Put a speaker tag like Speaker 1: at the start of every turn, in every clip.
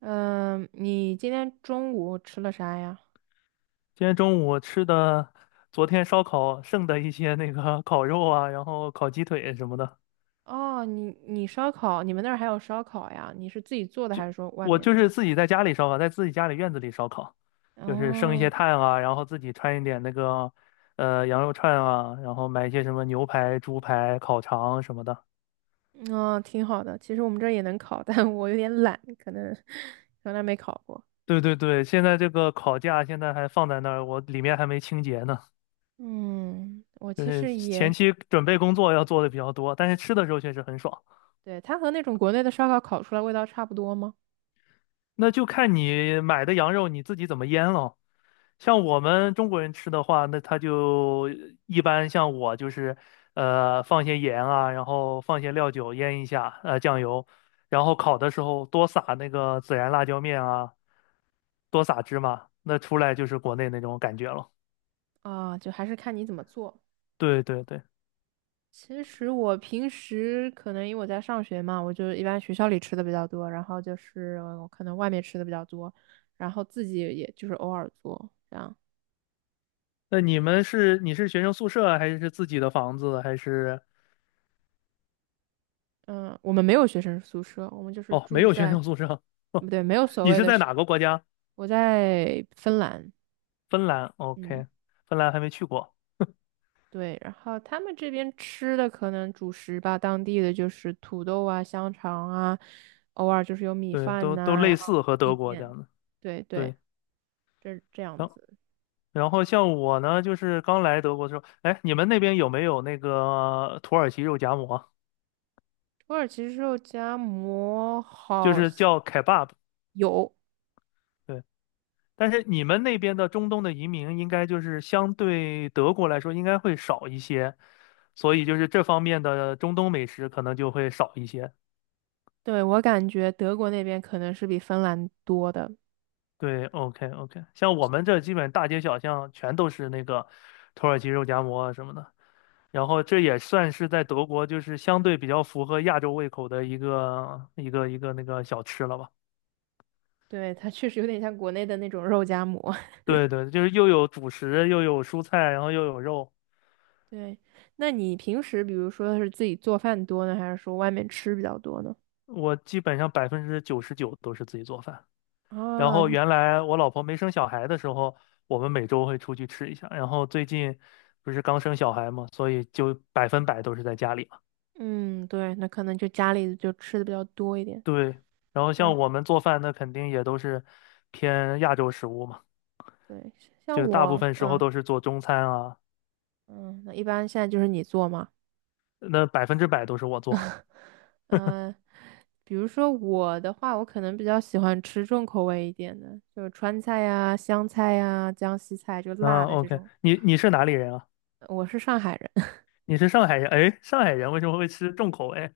Speaker 1: 嗯，你今天中午吃了啥呀？
Speaker 2: 今天中午吃的昨天烧烤剩的一些那个 烤肉啊，然后烤鸡腿什么的，
Speaker 1: 哦，你烧烤，你们那儿还有烧烤呀？你是自己做的还是说外
Speaker 2: 我
Speaker 1: 面
Speaker 2: 就
Speaker 1: 的？
Speaker 2: 是自己在家里烧烤，在自己家里院子里烧烤，就是剩一些
Speaker 1: 哦，
Speaker 2: 炭啊，然后自己穿一点那个羊肉串啊，然后买一些什么牛排、猪排、烤肠什么的。
Speaker 1: 哦，挺好的。其实我们这儿也能烤，但我有点懒，可能从来没烤过。
Speaker 2: 对对对，现在这个烤架现在还放在那儿，我里面还没清洁呢，
Speaker 1: 嗯，我
Speaker 2: 就
Speaker 1: 其
Speaker 2: 是
Speaker 1: 实
Speaker 2: 前
Speaker 1: 也，
Speaker 2: 期准备工作要做的比较多，但是吃的时候确实很爽。
Speaker 1: 对，它和那种国内的烧烤烤出来味道差不多吗？
Speaker 2: 那就看你买的羊肉你自己怎么腌了。像我们中国人吃的话，那他就一般像我就是，放些盐啊，然后放些料酒腌一下，酱油，然后烤的时候多撒那个孜然辣椒面啊，多撒芝麻，那出来就是国内那种感觉了。
Speaker 1: 啊，就还是看你怎么做。
Speaker 2: 对对对，
Speaker 1: 其实我平时可能因为我在上学嘛，我就一般学校里吃的比较多，然后就是我可能外面吃的比较多，然后自己也就是偶尔做这样。
Speaker 2: 那你们是你是学生宿舍啊还是自己的房子还是？
Speaker 1: 嗯，我们没有学生宿舍，我们就是
Speaker 2: 哦，没
Speaker 1: 住
Speaker 2: 有学
Speaker 1: 在，
Speaker 2: 生宿舍，
Speaker 1: 不 对，没有所
Speaker 2: 你
Speaker 1: 谓
Speaker 2: 是
Speaker 1: 的
Speaker 2: 在
Speaker 1: 学
Speaker 2: 哪个国家？
Speaker 1: 我在芬兰，
Speaker 2: 芬兰
Speaker 1: 嗯，
Speaker 2: ，OK，芬兰还没去过。
Speaker 1: 对，然后他们这边吃的可能主食吧，当地的就是土豆啊、香肠啊，偶尔就是有米
Speaker 2: 对，
Speaker 1: 饭
Speaker 2: 都
Speaker 1: 呐、
Speaker 2: 类
Speaker 1: 然后
Speaker 2: 似和
Speaker 1: 意
Speaker 2: 德国这
Speaker 1: 面，
Speaker 2: 样的。
Speaker 1: 对对，
Speaker 2: 对。
Speaker 1: 这这样子。
Speaker 2: 然后像我呢，就是刚来德国的时候，哎，你们那边有没有那个土耳其肉夹馍？
Speaker 1: 土耳其肉夹馍
Speaker 2: 就
Speaker 1: 好
Speaker 2: 是
Speaker 1: 像
Speaker 2: 叫 kebab。
Speaker 1: 有，
Speaker 2: 对，但是你们那边的中东的移民应该就是相对德国来说应该会少一些，所以就是这方面的中东美食可能就会少一些。
Speaker 1: 对，我感觉德国那边可能是比芬兰多的，
Speaker 2: 对，OK OK,像我们这基本大街小巷全都是那个土耳其肉夹馍啊什么的，然后这也算是在德国就是相对比较符合亚洲胃口的一个那个小吃了吧。
Speaker 1: 对，它确实有点像国内的那种肉夹馍。
Speaker 2: 对对，就是又有主食，又有蔬菜，然后又有肉。
Speaker 1: 对，那你平时比如说是自己做饭多呢，还是说外面吃比较多呢？
Speaker 2: 我基本上99%都是自己做饭。然
Speaker 1: 啊，
Speaker 2: 后原来我老婆没生小孩的时候，我们每周会出去吃一下。然后最近不是刚生小孩嘛，所以就100%都是在家里嘛。
Speaker 1: 嗯，对，那可能就家里就吃的比较多一点。
Speaker 2: 对，然后
Speaker 1: 嗯，
Speaker 2: 像我们做饭，那肯定也都是偏亚洲食物嘛，
Speaker 1: 对，像
Speaker 2: 就大部
Speaker 1: 我，
Speaker 2: 分时候
Speaker 1: 嗯
Speaker 2: 都是做中餐啊，
Speaker 1: 嗯，那一般现在就是你做吗？
Speaker 2: 那100%都是我做。
Speaker 1: 嗯、呃比如说我的话，我可能比较喜欢吃重口味一点的，就川菜呀、湘菜呀、江西菜，就辣
Speaker 2: 啊
Speaker 1: 的这
Speaker 2: ，OK，
Speaker 1: 种。
Speaker 2: 你是哪里人啊？
Speaker 1: 我是上海人，
Speaker 2: 你是上海人？哎，上海人为什么会吃重口味？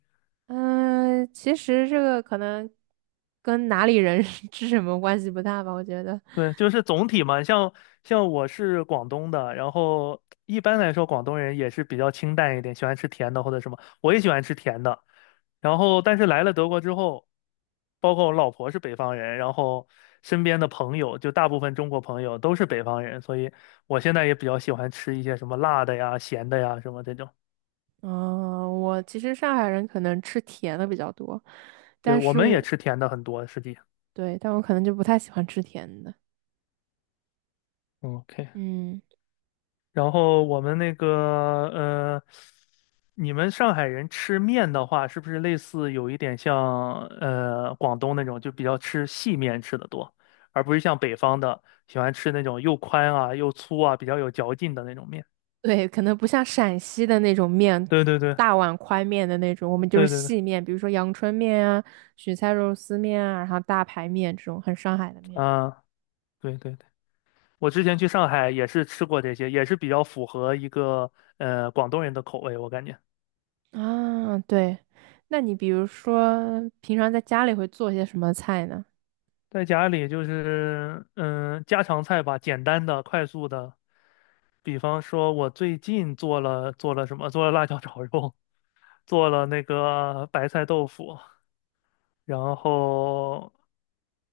Speaker 1: 嗯、其实这个可能跟哪里人 吃什么关系不大吧，我觉得。
Speaker 2: 对，就是总体嘛，像我是广东的，然后一般来说广东人也是比较清淡一点，喜欢吃甜的或者什么，我也喜欢吃甜的。然后，但是来了德国之后，包括我老婆是北方人，然后身边的朋友就大部分中国朋友都是北方人，所以我现在也比较喜欢吃一些什么辣的呀、咸的呀什么这种。
Speaker 1: 嗯、我其实上海人可能吃甜的比较多，
Speaker 2: 对，
Speaker 1: 但
Speaker 2: 我
Speaker 1: 是
Speaker 2: 们也
Speaker 1: 我
Speaker 2: 吃甜的很多，实际。
Speaker 1: 对，但我可能就不太喜欢吃甜的。
Speaker 2: 嗯，OK。
Speaker 1: 嗯。
Speaker 2: 然后我们那个呃，你们上海人吃面的话，是不是类似有一点像广东那种，就比较吃细面吃的多，而不是像北方的喜欢吃那种又宽啊又粗啊比较有嚼劲的那种面？
Speaker 1: 对，可能不像陕西的那种面，
Speaker 2: 对对对
Speaker 1: 大碗宽面的那种，我们就是
Speaker 2: 对对对，
Speaker 1: 细面，比如说阳春面啊、雪菜肉丝面啊，然后大排面这种很上海的面
Speaker 2: 啊，对对对，我之前去上海也是吃过这些，也是比较符合一个广东人的口味，我感觉
Speaker 1: 啊。对，那你比如说平常在家里会做些什么菜呢？
Speaker 2: 在家里就是嗯、家常菜吧，简单的快速的。比方说，我最近做了什么？做了辣椒 炒肉，做了那个白菜豆腐，然后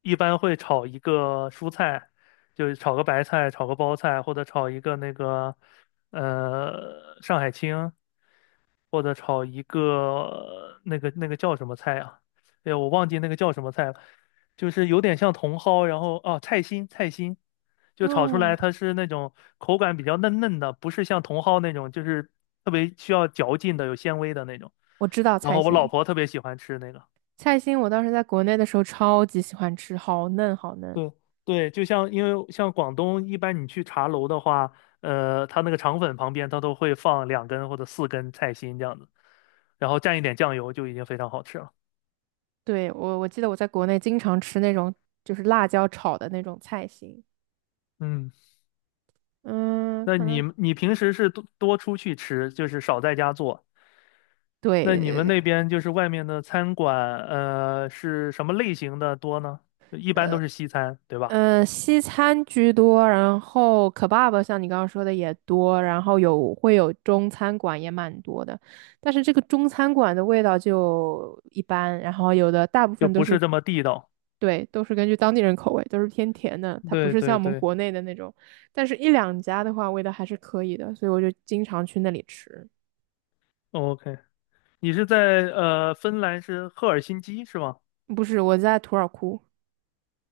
Speaker 2: 一般会炒一个蔬菜，就是炒个白菜，炒个包菜，或者炒一个那个上海青，或者炒一个那个叫什么菜啊？哎呀，我忘记那个叫什么菜了，就是有点像茼蒿，然后哦，菜心菜心，就炒出
Speaker 1: 哦，
Speaker 2: 来它是那种口感比较嫩嫩的，不是像茼蒿那种，就是特别需要嚼劲的，有纤维的那种。
Speaker 1: 我知道
Speaker 2: 然
Speaker 1: 菜
Speaker 2: 后我老
Speaker 1: 心，
Speaker 2: 婆特别喜欢吃那个。
Speaker 1: 菜心我当时在国内的时候超级喜欢吃，好嫩好嫩。
Speaker 2: 对对，就像因为像广东一般，你去茶楼的话，它那个肠粉旁边它都会放两根或者四根菜心这样子，然后蘸一点酱油就已经非常好吃了。
Speaker 1: 对，我记得我在国内经常吃那种就是辣椒炒的那种菜心，
Speaker 2: 嗯。
Speaker 1: 嗯，
Speaker 2: 那
Speaker 1: 可
Speaker 2: 你
Speaker 1: 能。
Speaker 2: 你平时是多多出去吃，就是少在家做。那你们
Speaker 1: 对，
Speaker 2: 那边就是外面的餐馆，是什么类型的多呢？一般都是西餐，对吧？
Speaker 1: 嗯，西餐居多，然后可爸爸像你刚刚说的也多，然后有会有中餐馆也蛮多的，但是这个中餐馆的味道就一般，然后有的大部
Speaker 2: 就
Speaker 1: 分都
Speaker 2: 不是
Speaker 1: 是，
Speaker 2: 这么地道。
Speaker 1: 对，都是根据当地人口味，都是偏甜的，它不
Speaker 2: 对
Speaker 1: 是像
Speaker 2: 对
Speaker 1: 我们
Speaker 2: 对
Speaker 1: 国内的那种，但是一两家的话味道还是可以的，所以我就经常去那里吃。
Speaker 2: ，OK。你是在芬兰是赫尔辛基是吗？
Speaker 1: 不是，我在土尔库，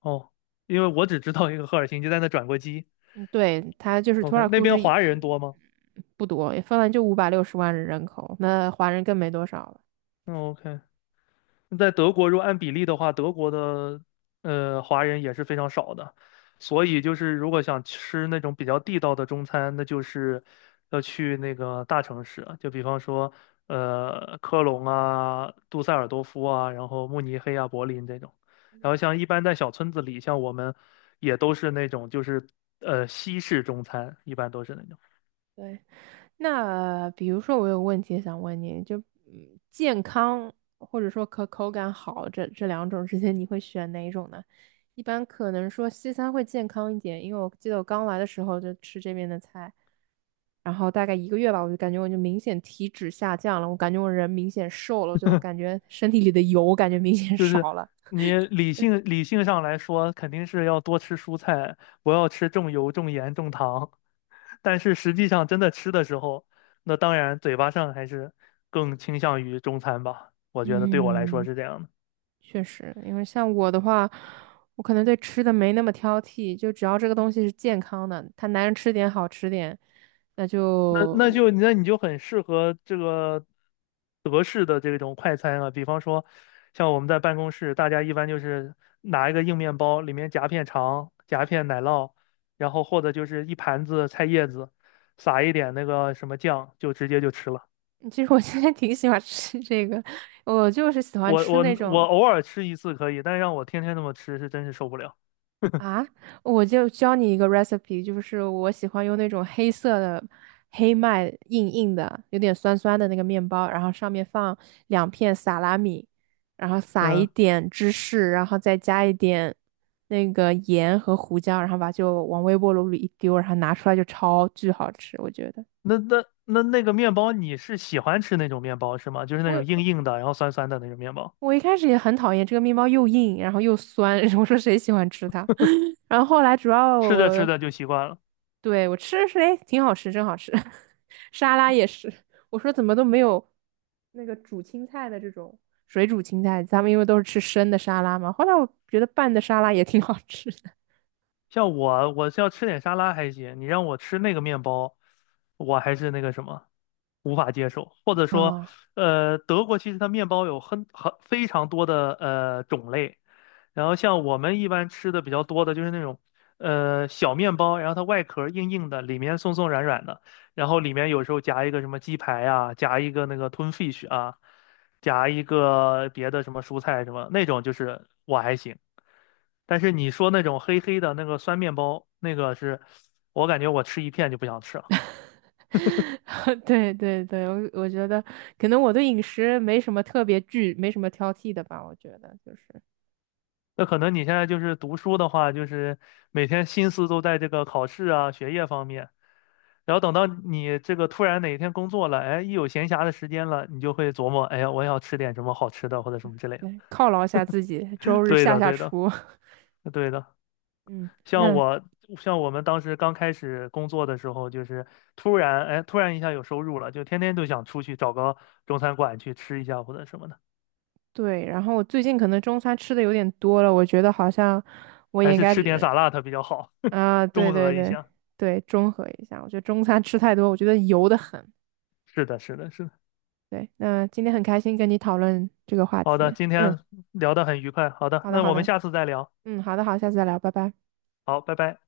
Speaker 2: 哦，因为我只知道一个赫尔辛基，在那转过机。
Speaker 1: 嗯，对，它就是土
Speaker 2: OK，
Speaker 1: 尔
Speaker 2: 那
Speaker 1: 库
Speaker 2: 边
Speaker 1: 是一
Speaker 2: 华
Speaker 1: 嗯
Speaker 2: 人多吗
Speaker 1: 不多，芬兰就560万人口，那华人更没多少了。
Speaker 2: ？OK，嗯在德国，如果按比例的话，德国的华人也是非常少的，所以就是如果想吃那种比较地道的中餐，那就是要去那个大城市啊，就比方说科隆啊、杜塞尔多夫啊，然后慕尼黑啊、柏林这种。然后像一般在小村子里，像我们也都是那种就是西式中餐，一般都是那种。
Speaker 1: 对，那比如说我有问题想问你，就嗯，健康或者说可口感好这这两种之间，你会选哪一种呢？一般可能说西餐会健康一点，因为我记得我刚来的时候就吃这边的菜，然后大概一个月吧，我就感觉我就明显体脂下降了，我感觉我人明显瘦了，我就感觉身体里的油感觉明显
Speaker 2: 就是
Speaker 1: 少了。
Speaker 2: 你理性上来说，肯定是要多吃蔬菜，不要吃重油、重盐、重糖。但是实际上真的吃的时候，那当然嘴巴上还是更倾向于中餐吧。我觉得对我来说
Speaker 1: 嗯，
Speaker 2: 是这样的。
Speaker 1: 确实，因为像我的话，我可能对吃的没那么挑剔，就只要这个东西是健康的，他男人吃点好吃点，那
Speaker 2: 那那
Speaker 1: 就
Speaker 2: 就那你就很适合这个德式的这种快餐啊，比方说像我们在办公室，大家一般就是拿一个硬面包，里面夹片肠、夹片奶酪，然后或者就是一盘子菜叶子，撒一点那个什么酱，就直接就吃了。
Speaker 1: 其实我现在挺喜欢吃这个，我就是喜欢
Speaker 2: 我
Speaker 1: 吃
Speaker 2: 我
Speaker 1: 那
Speaker 2: 我
Speaker 1: 种。
Speaker 2: 偶尔吃一次可以，但让我天天那么吃是真是受不了。
Speaker 1: 啊，我就教你一个 recipe，就是我喜欢用那种黑色的黑麦硬硬的，有点酸酸的那个面包，然后上面放两片萨拉米，然后撒一
Speaker 2: 嗯，
Speaker 1: 点芝士，然后再加一点那个盐和胡椒，然后把就往微波炉里一丢，然后拿出来就超巨好吃，我觉得。
Speaker 2: 那那个面包你是喜欢吃那种面包是吗？就是那种硬
Speaker 1: 我
Speaker 2: 硬的，然后酸酸的那种面包，
Speaker 1: 我一开始也很讨厌这个面包又硬，然后又酸，我说谁喜欢吃它？然后后来主要
Speaker 2: 吃着吃
Speaker 1: 我
Speaker 2: 着就习惯了。
Speaker 1: 对，我吃的是，哎，挺好吃，真好吃。沙拉也是，我说怎么都没有那个煮青菜的这种水煮青菜，咱们因为都是吃生的沙拉嘛。后来我觉得拌的沙拉也挺好吃的
Speaker 2: 像我，我是要吃点沙拉还行，你让我吃那个面包，我还是那个什么，无法接受。或者说，
Speaker 1: 啊。
Speaker 2: 德国其实它面包有很非常多的种类，然后像我们一般吃的比较多的就是那种，小面包，然后它外壳硬硬的，里面松松软软的，然后里面有时候夹一个什么鸡排啊，夹一个那个吞 fish 啊，夹一个别的什么蔬菜什么那种，就是我还行。但是你说那种黑黑的那个酸面包，那个是我感觉我吃一片就不想吃了。
Speaker 1: 对对对，我觉得可能我对饮食没什么特别惧，没什么挑剔的吧。我觉得就是
Speaker 2: 那可能你现在就是读书的话，就是每天心思都在这个考试啊、学业方面。然后等到你这个突然哪一天工作了，哎，一有闲暇的时间了，你就会琢磨，哎呀，我要吃点什么好吃的或者什么之类的。
Speaker 1: 对，犒劳一下自己，周 日
Speaker 2: 对
Speaker 1: 下
Speaker 2: 的，
Speaker 1: 下
Speaker 2: 对的，
Speaker 1: 厨。
Speaker 2: 对的。
Speaker 1: 嗯，
Speaker 2: 像
Speaker 1: 那
Speaker 2: 我，像我们当时刚开始工作的时候，就是突然，哎，突然一下有收入了，就天天都想出去找个中餐馆去吃一下或者什么的，
Speaker 1: 对。然后我最近可能中餐吃的有点多了，我觉得好像我也
Speaker 2: 还
Speaker 1: 应
Speaker 2: 是
Speaker 1: 该
Speaker 2: 吃点 SAL 比较好，
Speaker 1: 啊，对
Speaker 2: 中
Speaker 1: 对
Speaker 2: 和一
Speaker 1: 对
Speaker 2: 下。
Speaker 1: 对，中和一下。我觉得中餐吃太多，我觉得油的很。
Speaker 2: 是的，是的，是的。
Speaker 1: 对，那今天很开心跟你讨论这个话
Speaker 2: 好的，
Speaker 1: 题。
Speaker 2: 今
Speaker 1: 嗯，
Speaker 2: 天聊得很愉快。好的，
Speaker 1: 好的
Speaker 2: 那
Speaker 1: 好
Speaker 2: 我们
Speaker 1: 的，
Speaker 2: 下次再聊。
Speaker 1: 嗯，好的好，下次再聊，拜拜。
Speaker 2: 好，拜拜。